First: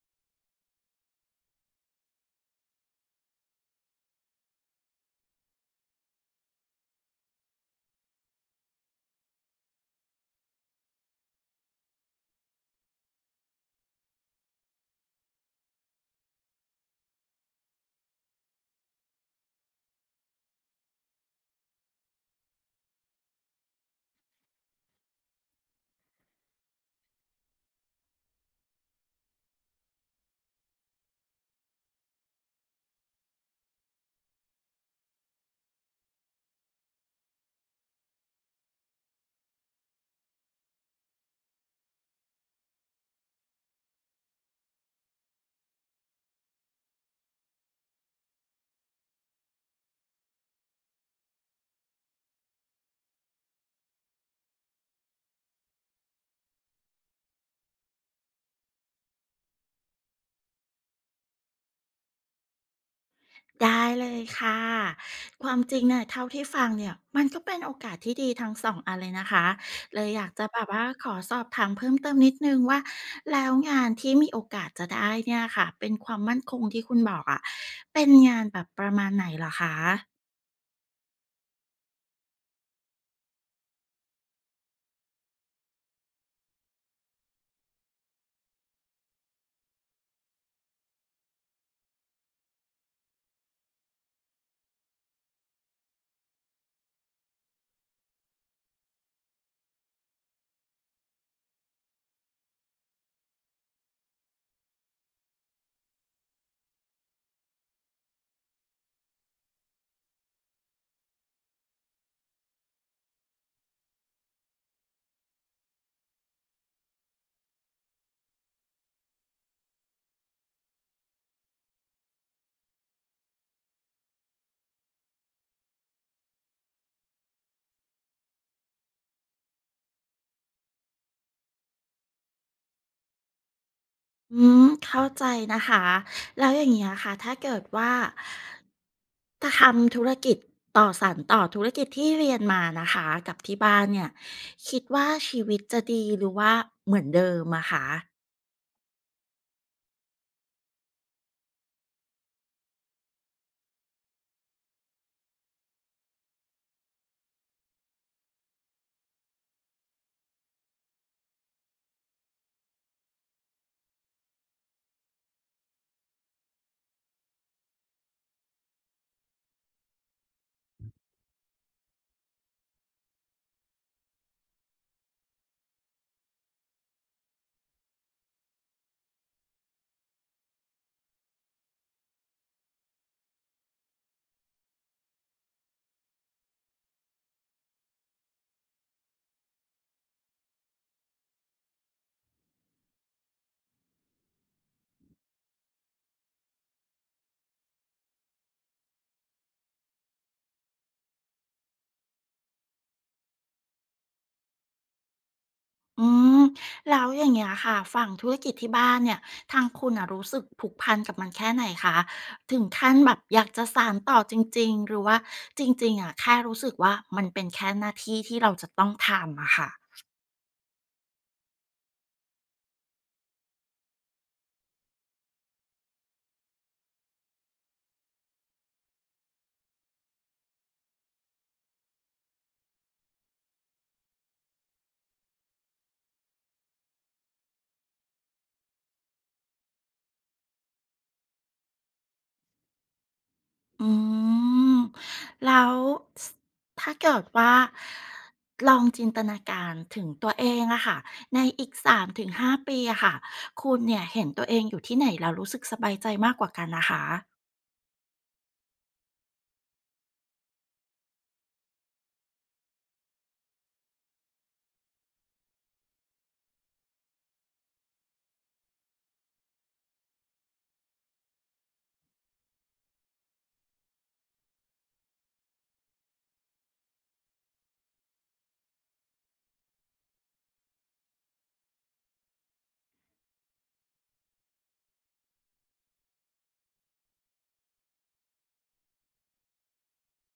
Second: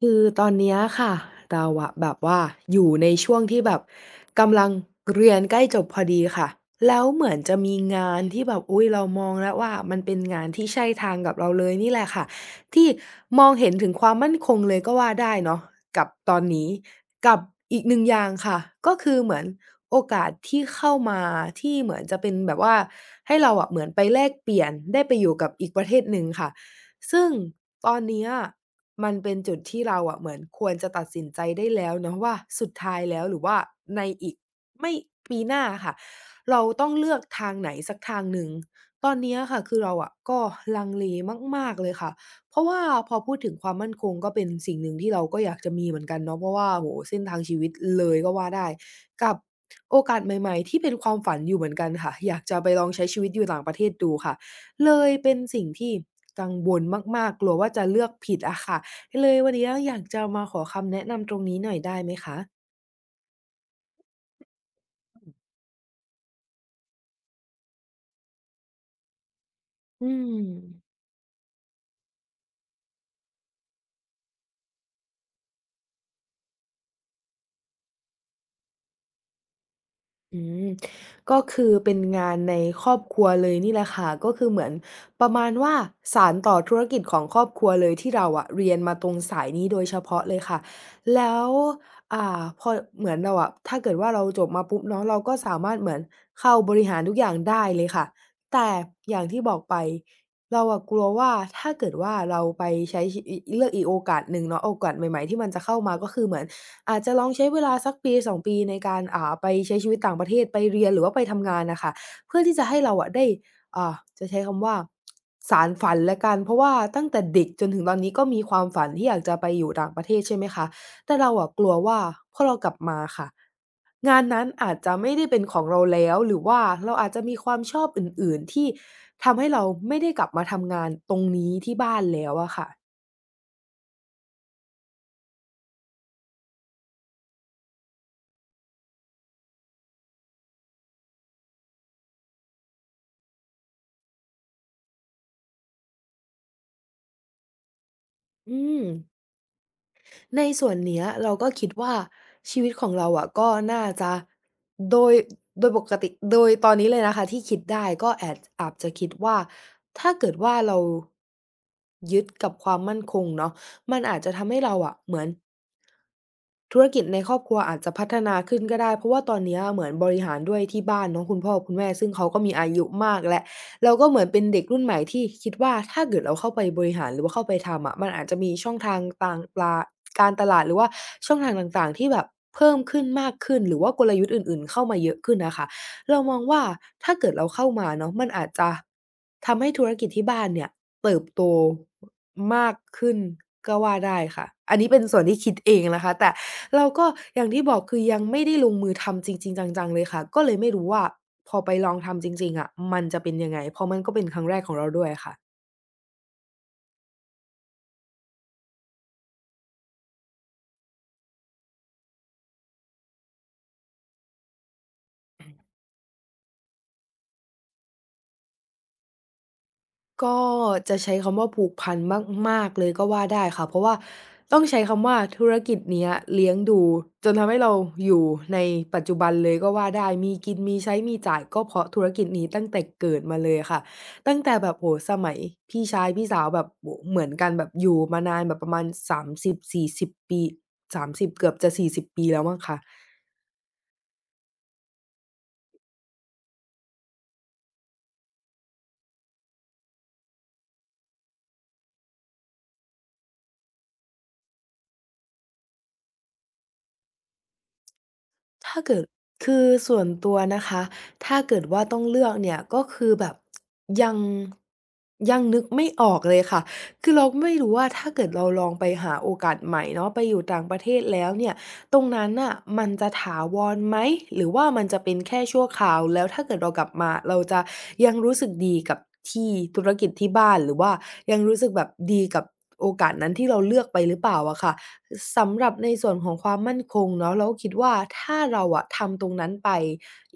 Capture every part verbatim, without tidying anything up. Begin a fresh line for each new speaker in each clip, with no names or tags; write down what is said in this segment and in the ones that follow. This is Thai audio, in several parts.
คือตอนเนี้ยค่ะเราอะแบบว่าอยู่ในช่วงที่แบบกำลังเรียนใกล้จบพอดีค่ะแล้วเหมือนจะมีงานที่แบบอุ๊ยเรามองแล้วว่ามันเป็นงานที่ใช่ทางกับเราเลยนี่แหละค่ะที่มองเห็นถึงความมั่นคงเลยก็ว่าได้เนาะกับตอนนี้กับอีกหนึ่งอย่างค่ะก็คือเหมือนโอกาสที่เข้ามาที่เหมือนจะเป็นแบบว่าให้เราอะเหมือนไปแลกเปลี่ยนได้ไปอยู่กับอีกประเทศหนึ่งค่ะ ซึ่งตอนเนี้ยมันเป็นจุดที่เราอะเหมือนควรจะตัดสินใจได้แล้วเนาะว่าสุดท้ายแล้วหรือว่าในอีกไม่ปีหน้าค่ะเราต้องเลือกทางไหนสักทางหนึ่งตอนเนี้ยค่ะคือเราอะก็ลังเลมากๆเลยค่ะเพราะว่าพอพูดถึงความมั่นคงก็เป็นสิ่งหนึ่งที่เราก็อยากจะมีเหมือนกันเนาะเพราะว่าโอ้โฮเส้นทางชีวิตเลยก็ว่าได้กับโอกาสใหม่ๆที่เป็นความฝันอยู่เหมือนกันค่ะอยากจะไปลองใช้ชีวิตอยู่ต่างประเทศดูค่ะ เลยเป็นสิ่งที่กังวลมากๆกลัวว่าจะเลือกผิดอะค่ะเลยวันนี้อยากจะมาขอคำแนะนำตรงนี้หน่อยได้ไหมคะ
ได้เลยค่ะความจริงเนี่ยเท่าที่ฟังเนี่ยมันก็เป็นโอกาสที่ดีทั้งสองอันเลยนะคะเล
อื
ยอยากจะแบบว่า
ม
ขอสอบถามเพิ่มเติมนิดนึงว่าแล้วงานที่มีโอกาสจะได้เนี่ยค่ะเป็นความมั่นคงที่คุณบอกอะเป็นงานแบบประมาณไหนเหรอคะ
อืมก็คือเป็นงานในครอบครัวเลยนี่แหละค่ะก็คือเหมือนประมาณว่าสานต่อธุรกิจของครอบครัวเลยที่เราอะเรียนมาตรงสายนี้โดยเฉพาะเลยค่ะแล้วอ่าพอเหมือนเราอะถ้าเกิดว่าเราจบมาปุ๊บเนาะเราก็สามารถเหมือนเข้าบริหารทุกอย่างได้เลยค่ะแต่อย่างที่บอกไปเราอะกลัวว่าถ้าเกิดว่าเราไปใช้ชีอิเลือกอีกโอกาสหนึ่งเนาะโอกาสใหม่ๆที่มันจะเข้ามาก็คือเหมือน อาจจะลองใช้เวลาสักปีสองปีในการอ่าไปใช้ชีวิตต่างประเทศไปเรียนหรือว่าไปทำงานน่ะค่ะเพื่อที่จะให้เราอะได้อ่าจะใช้คำว่าสานฝันแล้วกันเพราะว่าตั้งแต่เด็กจนถึงตอนนี้ก็มีความฝันที่อยากจะไปอยู่ต่างประเทศใช่ไหมคะแต่เราอะกลัวว่าพอเรากลับมาค่ะงานนั้นอาจจะไม่ได้เป็นของเราแล้วหรือว่าเราอาจจะมีความชอบอื่นๆที่ทำให้เราไม่ได้กลับมาทำงานตรงนี้ที่บ้านแล้วอะค่ะ
อืมเข้าใจนะคะแล้วอย่างเงี้ยค่ะถ้าเกิดว่าถ้าทำธุรกิจต่อสานต่อธุรกิจที่เรียนมานะคะกับที่บ้านเนี่ยคิดว่าชีวิตจะดีหรือว่าเหมือนเดิมอะคะ
อืม ในส่วนเนี้ยเราก็คิดว่าชีวิตของเราอะก็น่าจะโดยโดยปกติโดยตอนนี้เลยนะคะที่คิดได้ก็แอดอาจจะคิดว่าถ้าเกิดว่าเรายึดกับความมั่นคงเนาะมันอาจจะทำให้เราอะเหมือน ธุรกิจในครอบครัวอาจจะพัฒนาขึ้นก็ได้เพราะว่าตอนเนี้ยเหมือนบริหารด้วยที่บ้านเนาะคุณพ่อคุณแม่ซึ่งเขาก็มีอายุมากแล้วเราก็เหมือนเป็นเด็กรุ่นใหม่ที่คิดว่าถ้าเกิดเราเข้าไปบริหารหรือว่าเข้าไปทำอะมันอาจจะมีช่องทางต่างปลาการตลาดหรือว่าช่องทางต่างๆที่แบบเพิ่มขึ้นมากขึ้นหรือว่ากลยุทธ์อื่นๆเข้ามาเยอะขึ้นนะค่ะเรามองว่าถ้าเกิดเราเข้ามาเนาะมันอาจจะทำให้ธุรกิจที่บ้านเนี่ยเติบโต มากขึ้นก็ว่าได้ค่ะอันนี้เป็นส่วนที่คิดเองนะคะแต่เราก็อย่างที่บอกคือยังไม่ได้ลงมือทำจริงๆจังๆเลยค่ะก็เลยไม่รู้ว่าพอไปลองทำจริงๆอะมันจะเป็นยังไงเพราะมันก็เป็นครั้งแรกของเราด้วยค่ะ
อืมแล้วอย่างเงี้ยค่ะฝั่งธุรกิจที่บ้านเนี่ยทางคุณน่ะรู้สึกผูกพันกับมันแค่ไหนคะถึงขั้นแบบอยากจะสานต่อจริงๆหรือว่าจริงๆอะแค่รู้สึกว่ามันเป็นแค่หน้าที่ที่เราจะต้องทำอะค่ะ
ก็จะใช้คำว่าผูกพันมากๆเลยก็ว่าได้ค่ะเพราะว่าต้องใช้คำว่าธุรกิจเนี้ยเลี้ยงดูจนทำให้เราอยู่ในปัจจุบันเลยก็ว่าได้มีกินมีใช้มีจ่ายก็เพราะธุรกิจนี้ตั้งแต่เกิดมาเลยค่ะตั้งแต่แบบโอ้โฮสมัยพี่ชายพี่สาวแบบโอ้โฮเหมือนกันแบบอยู่มานานแบบประมาณสามสิบถึงสี่สิบปีสามสิบเกือบจะสี่สิบปีแล้วมั้งคะ
อืมแล้วสถ้าเกิดว่าลองจินตนาการถึงตัวเองอะค่ะในอีกสามถึงห้าปีอะค่ะคุณเนี่ยเห็นตัวเองอยู่ที่ไหนแล้วรู้สึกสบายใจมากกว่ากันนะคะ
ถ้าเกิดคือส่วนตัวนะคะถ้าเกิดว่าต้องเลือกเนี่ยก็คือแบบยังยังนึกไม่ออกเลยค่ะคือเราไม่รู้ว่าถ้าเกิดเราลองไปหาโอกาสใหม่เนาะไปอยู่ต่างประเทศแล้วเนี่ยตรงนั้นน่ะมันจะถาวรไหมหรือว่ามันจะเป็นแค่ชั่วคราวแล้วถ้าเกิดเรากลับมาเราจะยังรู้สึกดีกับที่ธุรกิจที่บ้านหรือว่ายังรู้สึกแบบดีกับโอกาสนั้นที่เราเลือกไปหรือเปล่าอะค่ะ สำหรับในส่วนของความมั่นคงเนาะเราก็คิดว่าถ้าเราอะทำตรงนั้นไป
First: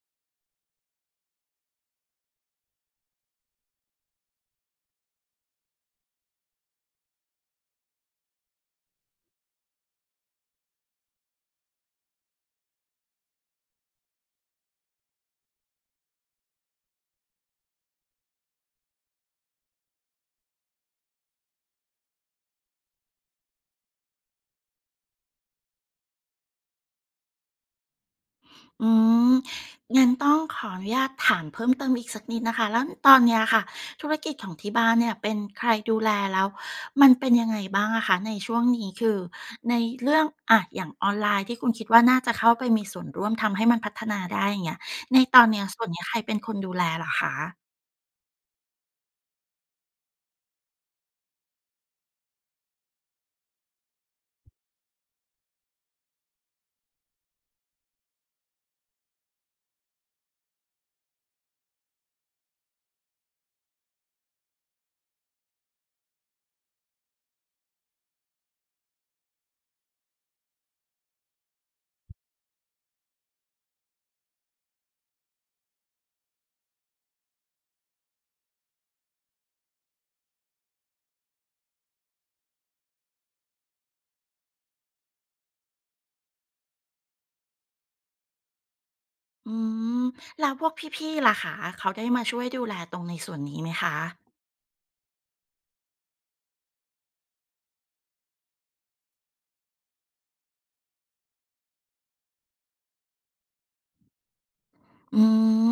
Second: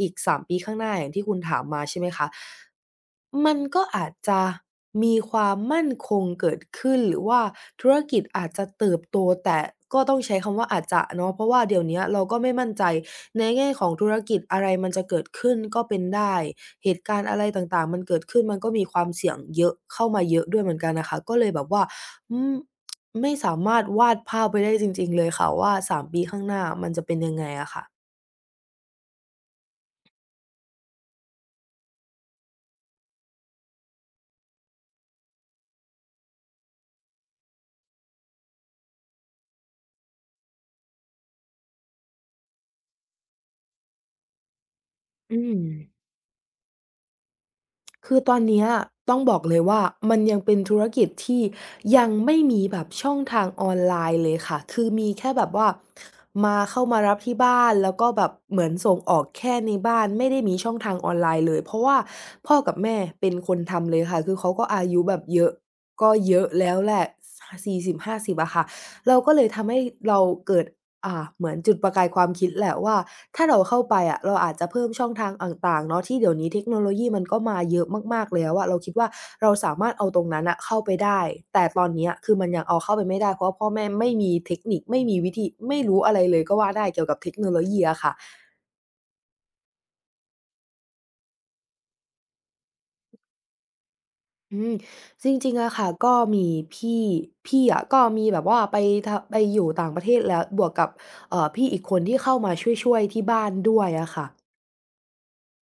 อีกสามปีข้างหน้าอย่างที่คุณถามมาใช่ไหมคะมันก็อาจจะมีความมั่นคงเกิดขึ้นหรือว่าธุรกิจอาจจะเติบโตแต่ก็ต้องใช้คำว่าอาจจะเนาะเพราะว่าเดี๋ยวเนี้ยเราก็ไม่มั่นใจในแง่ของธุรกิจอะไรมันจะเกิดขึ้นก็เป็นได้เหตุการณ์อะไรต่างๆมันเกิดขึ้นมันก็มีความเสี่ยงเยอะเข้ามาเยอะด้วยเหมือนกันน่ะค่ะก็เลยแบบว่าอืม ไม่สามารถวาดภาพไว้ได้จริงๆเลยค่ะว่าสามปีข้างหน้ามันจะเป็นยังไงอะค่ะ
อืมงั้นต้องขออนุญาตถามเพิ่มเติมอีกสักนิดนะคะแล้วตอนเนี้ยค่ะธุรกิจของที่บ้านเนี่ยเป็นใครดูแลแล้วมันเป็นยังไงบ้างอะคะในช่วงนี้คือในเรื่องอะอย่างออนไลน์ที่คุณคิดว่าน่าจะเข้าไปมีส่วนร่วมทำให้มันพัฒนาได้อย่างเงี้ยใน
อื
ตอน
ม
เนี้ยส่วนเนี้ยใครเป็นคนดูแลเหรอคะ
คือตอนเนี้ยต้องบอกเลยว่ามันยังเป็นธุรกิจที่ยังไม่มีแบบช่องทางออนไลน์เลยค่ะคือมีแค่แบบว่ามาเข้ามารับที่บ้านแล้วก็แบบเหมือนส่งออกแค่ในบ้านไม่ได้มีช่องทางออนไลน์เลยเพราะว่าพ่อกับแม่เป็นคนทำเลยค่ะคือเขาก็อายุแบบเยอะก็เยอะแล้วแหละสสี่สิบห้าสิบอะค่ะเราก็เลยทำให้เราเกิด อ่าเหมือนจุดประกายความคิดแหละว่าถ้าเราเข้าไปอะเราอาจจะเพิ่มช่องทางต่างๆเนาะที่เดี๋ยวนี้เทคโนโลยีมันก็มาเยอะมากๆแล้วอะเราคิดว่าเราสามารถเอาตรงนั้นน่ะเข้าไปได้แต่ตอนเนี้ยคือมันยังเอาเข้าไปไม่ได้เพราะว่าพ่อแม่ไม่มีเทคนิคไม่มีวิธีไม่รู้อะไรเลยก็ว่าได้เกี่ยวกับเทคโนโลยีอะค่ะ
อืมแล้วพวกพี่ๆล่ะคะเขาได้มาช่วยดูแลตรงในส่วนนี้ไหมคะ
อืมจริงๆอะค่ะก็มีพี่พี่อะก็มีแบบว่าไปทไปอยู่ต่างประเทศแล้วบวกกับเอ่อพี่อีกคนที่เข้ามาช่วยๆที่บ้านด้วยอะค่ะ
อืม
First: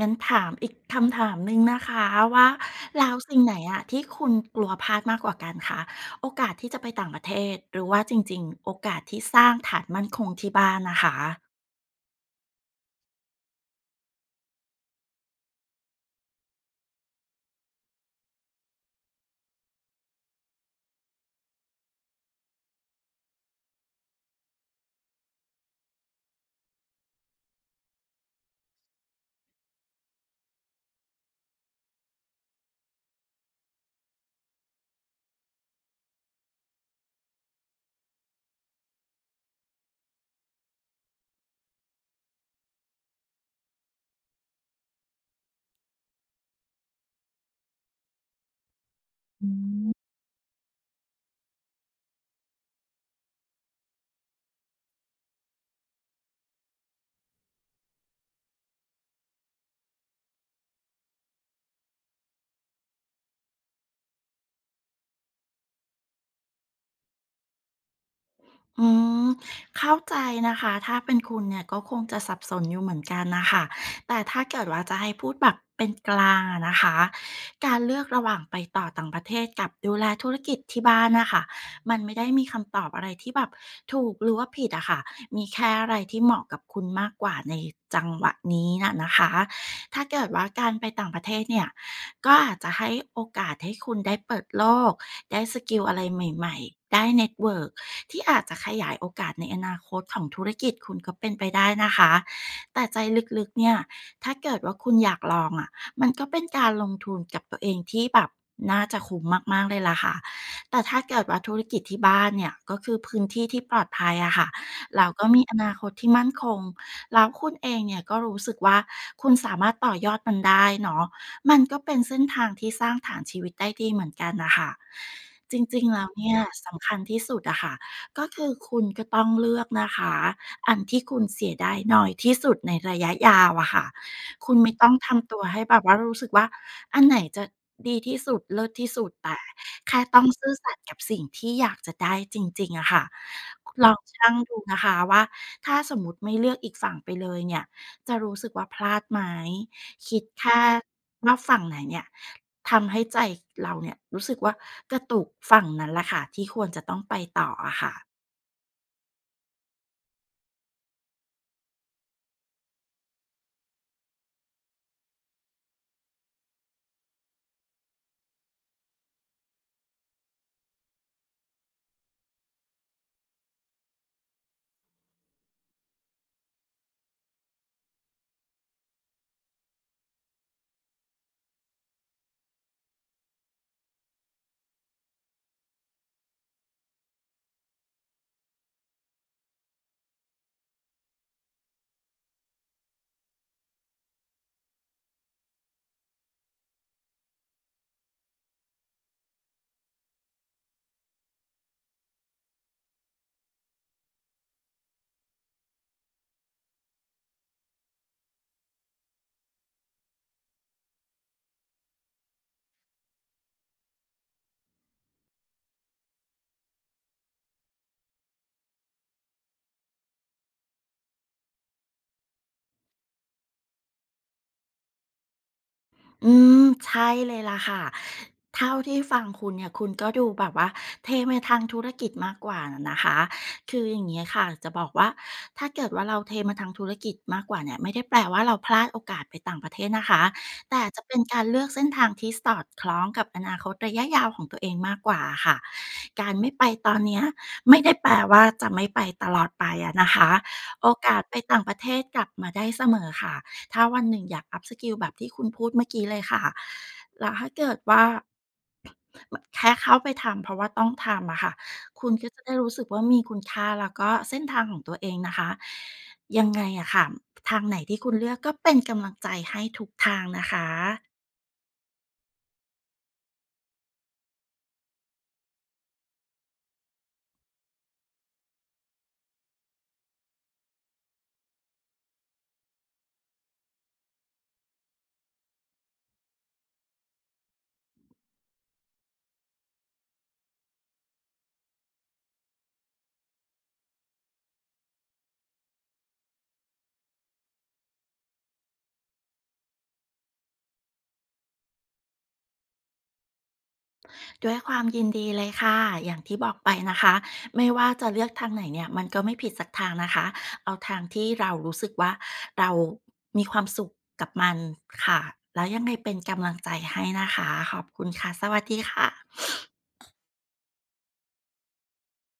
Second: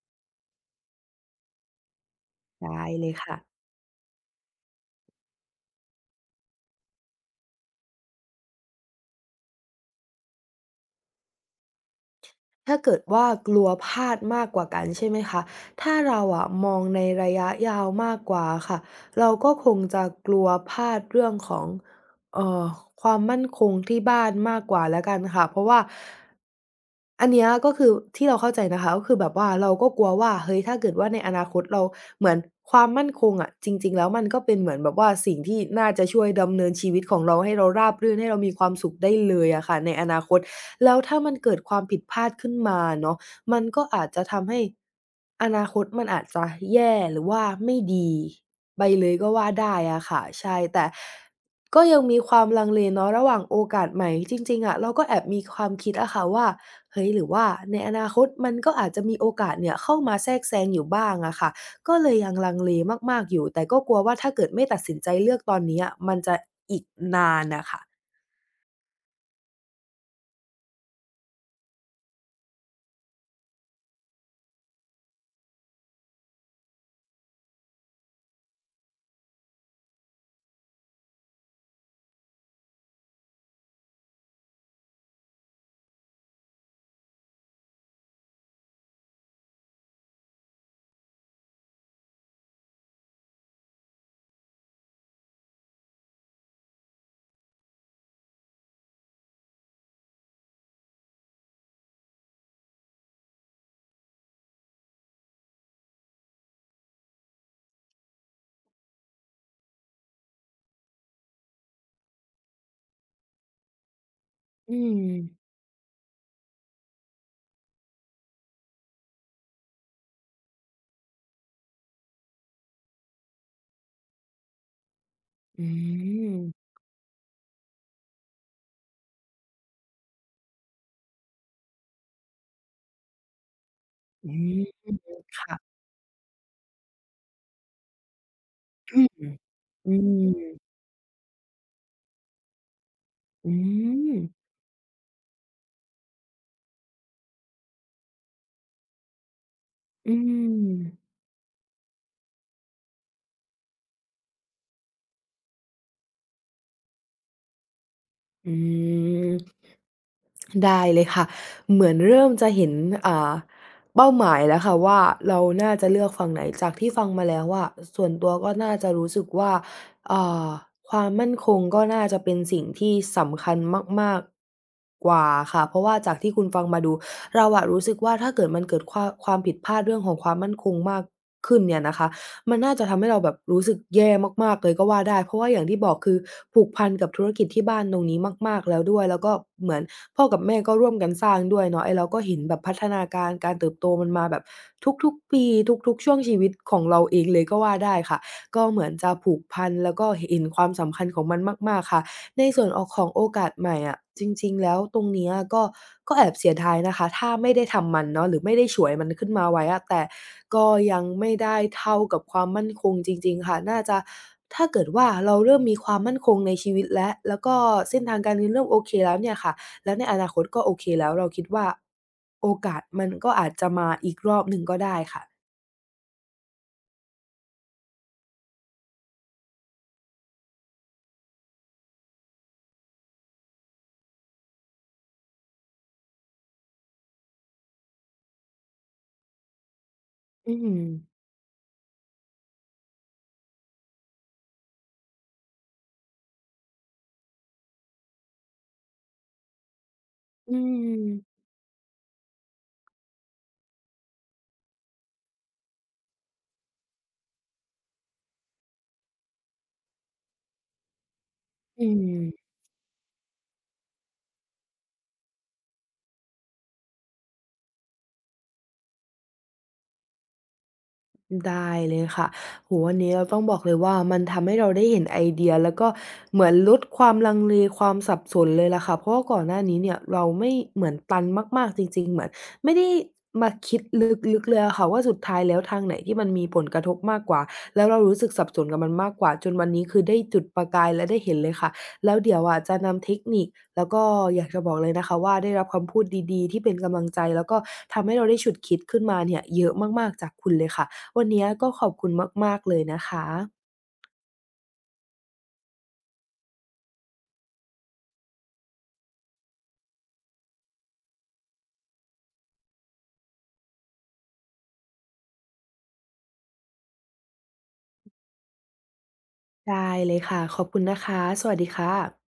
งั้นถามอีกคำถามหนึ่งนะคะว่า
ได้เล
แล้ว
ยค่ะ
สิ่งไหนอะที่คุณกลัวพลาดมากกว่ากันคะโอกาสที่จะไปต่างประเทศหรือว่าจริงๆโอกาสที่สร้างฐานมั่นคงที่บ้านนะคะ
ถ้าเกิดว่ากลัวพลาดมากกว่ากันใช่ไหมคะถ้าเราอะมองในระยะยาวมากกว่าค่ะเราก็คงจะกลัวพลาดเรื่องของเอ่อความมั่นคงที่บ้านมากกว่าแล้วกันค่ะเพราะว่าอันเนี้ยก็คือที่เราเข้าใจนะคะก็คือแบบว่าเราก็กลัวว่าเฮ้ยถ้าเกิดว่าในอนาคตเราเหมือนความมั่นคงอะจริงๆแล้วมันก็เป็นเหมือนแบบว่าสิ่งที่น่าจะช่วยดำเนินชีวิตของเราให้เราราบรื่นให้เรามีความสุขได้เลยอะค่ะในอนาคต แล้วถ้ามันเกิดความผิดพลาดขึ้นมาเนาะมันก็อาจจะทำให้อนาคตมันอาจจะแย่หรือว่าไม่ดีไปเลยก็ว่าได้อะค่ะใช่แต่ก็ยังมีความลังเลเนาะระหว่างโอกาสใหม่จริงๆอะเราก็แอบมีความคิดอะค่ะว่าเฮ้ยหรือว่าในอนาคตมันก็อาจจะมีโอกาสเนี่ยเข้ามาแทรกแซงอยู่บ้างอะค่ะก็เลยยังลังเลมากๆอยู่แต่ก็กลัวว่าถ้าเกิดไม่ตัดสินใจเลือกตอนนี้อะมันจะอีกนานน่ะค่ะ
อืมเข้าใจนะคะถ้าเป็นคุณเนี่ยก็คงจะสับสนอยู่เหมือนกันนะคะแต่ถ้าเกิดว่าจะให้พูดแบบเป็นกลางอะนะคะการเลือกระหว่างไปต่อต่างประเทศกับดูแลธุรกิจที่บ้านนะคะมันไม่ได้มีคำตอบอะไรที่แบบถูกหรือว่าผิดอะค่ะมีแค่อะไรที่เหมาะกับคุณมากกว่าในจังหวะนี้น่ะนะคะถ้าเกิดว่าการไปต่างประเทศเนี่ย ก็อาจจะให้โอกาสให้คุณได้เปิดโลก ได้สกิลอะไรใหม่ๆได้เน็ตเวิร์กที่อาจจะขยายโอกาสในอนาคตของธุรกิจคุณก็เป็นไปได้นะคะแต่ใจลึกๆเนี่ย ถ้าเกิดว่าคุณอยากลองอ่ะมันก็เป็นการลงทุนกับตัวเองที่แบบน่าจะคุ้มมากๆเลยล่ะค่ะแต่ถ้าเกิดว่าธุรกิจที่บ้านเนี่ยก็คือพื้นที่ที่ปลอดภัยอะค่ะ
อืม
เราก็มีอนาคตที่มั่นคงแล้วคุณเองเนี่ยก็รู้สึกว่าคุณสามารถต่อยอดมันได้เนาะ มันก็เป็นเส้นทางที่สร้างฐานชีวิตได้ดีเหมือนกันนะคะจ
อื
ริงๆแล้วเนี่ย
ม
สำคัญที่สุดอะค่ะก็คือคุณก็ต้องเลือกนะคะอันที่คุณเสียดายน้อยที่สุดในระยะยาวอะค่ะ
อื
คุณ
ม
ไม่ต้องทำตัวให้แบ
ค่ะ
บว่ารู้สึกว่าอันไหนจะดีที่สุดเลิศที่
อื
สุ
ม
ดแต่
อื
แค่ต้อง
ม
ซื่อสัตย์กับสิ่งที่อยากจะได้จริงๆอะค่ะ
อื
ลอง
ม
ชั่งดูนะคะว่าถ้าสมมุติไม่เลือกอีกฝั่งไปเลยเนี่ยจะรู้สึกว่าพลาดไหม
อื
คิดแค่
ม
ว่าฝั่งไหนเนี่ยทำให้ใจเราเนี่ยรู้สึกว่ากระตุกฝั่งนั้นแหละค่ะที่ควรจะต้องไปต่ออะค่ะ
อืมได้เลยค่ะเหมือนเริ่มจะเห็นอ่าเป้าหมายแล้วค่ะว่าเราน่าจะเลือกฝั่งไหนจากที่ฟังมาแล้วอะส่วนตัวก็น่าจะรู้สึกว่าอ่าความมั่นคงก็น่าจะเป็นสิ่งที่สำคัญมากๆกว่าค่ะเพราะว่าจากที่คุณฟังมาดูเราอะรู้สึกว่าถ้าเกิดมันเกิดความความผิดพลาดเรื่องของความมั่นคงมากขึ้นเนี่ยนะคะ มันน่าจะทำให้เราแบบรู้สึกแย่มากๆเลยก็ว่าได้เพราะว่าอย่างที่บอกคือผูกพันกับธุรกิจที่บ้านตรงนี้มากๆแล้วด้วยแล้วก็เหมือนพ่อกับแม่ก็ร่วมกันสร้างด้วยเนาะไอ้เราก็เห็นแบบพัฒนาการการเติบโตมันมาแบบทุกๆปีทุกๆช่วงชีวิตของเราเองเลยก็ว่าได้ค่ะก็เหมือนจะผูกพันแล้วก็หเห็นความสำคัญของมันมากๆค่ะ ในส่วนออกของโอกาสใหม่อะจริงๆแล้วตรงเนี้ยก็ก็แอบเสียดายนะคะถ้าไม่ได้ทำมันเนาะหรือไม่ได้ฉวยมันขึ้นมาไว้อะแต่ก็ยังไม่ได้เท่ากับความมั่นคงจริงๆค่ะน่าจะถ้าเกิดว่าเราเริ่มมีความมั่นคงในชีวิตแล้วแล้วก็เส้นทางการเงินเริ่มโอเคแล้วเนี่ยค่ะแล้วในอนาคตก็โอเคแล้วเราคิดว่าโอกาสมันก็อาจจะมาอีกรอบหนึ่งก็ได้ค่ะ
อืมใช่เลยล่ะค่ะเท่าที่ฟังคุณเนี่ยคุณก็ดูแบบว่าเทไปทางธุรกิจมากกว่านะคะคืออย่างนี้ค่ะจะบอกว่าถ้าเกิดว่าเราเทมาทางธุรกิจมากกว่าเนี่ยไม่ได้แปลว่าเราพลาดโอกาสไปต่างประเทศนะคะ
อืม
แต่จะเป็นการเลือกเส้นทางที่สอดคล้องกับอนาคตระยะยาวของตัวเองมากกว่าค่ะการไม่ไปตอนเนี้ยไม่ได้แปลว่าจะไม่ไปตลอดไปอะนะคะ
อื
โอกาสไป
ม
ต่างประเทศกลับมาได้เสมอค่ะ ถ้าวันหนึ่งอยาก อัพสกิล แบบที่คุณพูดเมื่อกี้เลยค่ะ แล้วถ้าเกิดว่า แค่เข้าไปทำเพราะว่าต้องทำอะค่ะ
อื
คุณก็จะ
ม
ได้รู้สึกว่ามีคุณค่าแล้วก็เส้นทางของตัวเองนะคะ ยังไงอะค่ะทางไหนที่คุณเลือกก็เป็นกำลังใจให้ทุกทางนะคะ
ได้เลยค่ะโอวันนี้เราต้องบอกเลยว่ามันทำให้เราได้เห็นไอเดียแล้วก็เหมือนลดความลังเลความสับสนเลยล่ะค่ะ เพราะว่าก่อนหน้านี้เนี่ยเราไม่เหมือนตันมากๆจริงๆเหมือนไม่ได้มาคิดลึกๆเลยอะค่ะว่าสุดท้ายแล้วทางไหนที่มันมีผลกระทบมากกว่าแล้วเรารู้สึกสับสนกับมันมากกว่าจนวันนี้คือได้จุดประกายและได้เห็นเลยค่ะแล้วเดี๋ยวอะจะนำเทคนิคแล้วก็อยากจะบอกเลยนะคะว่าได้รับคำพูดดีๆที่เป็นกำลังใจแล้วก็ทำให้เราได้ฉุกคิดขึ้นมาเนี่ยเยอะมากๆจากคุณเลยค่ะ วันนี้ก็ขอบคุณมากๆเลยนะคะ
ด้วยความยินดีเลยค่ะอย่างที่บอกไปนะคะไม่ว่าจะเลือกทางไหนเนี่ยมันก็ไม่ผิดสักทางนะคะเอาทางที่เรารู้สึกว่าเรามีความสุขกับมันค่ะแล้วยังไงเป็นกำลังใจให้นะคะขอบคุณค่ะสวัสดีค่ะ
ได้เลยค่ะ ขอบคุณนะคะ สวัสดีค่ะ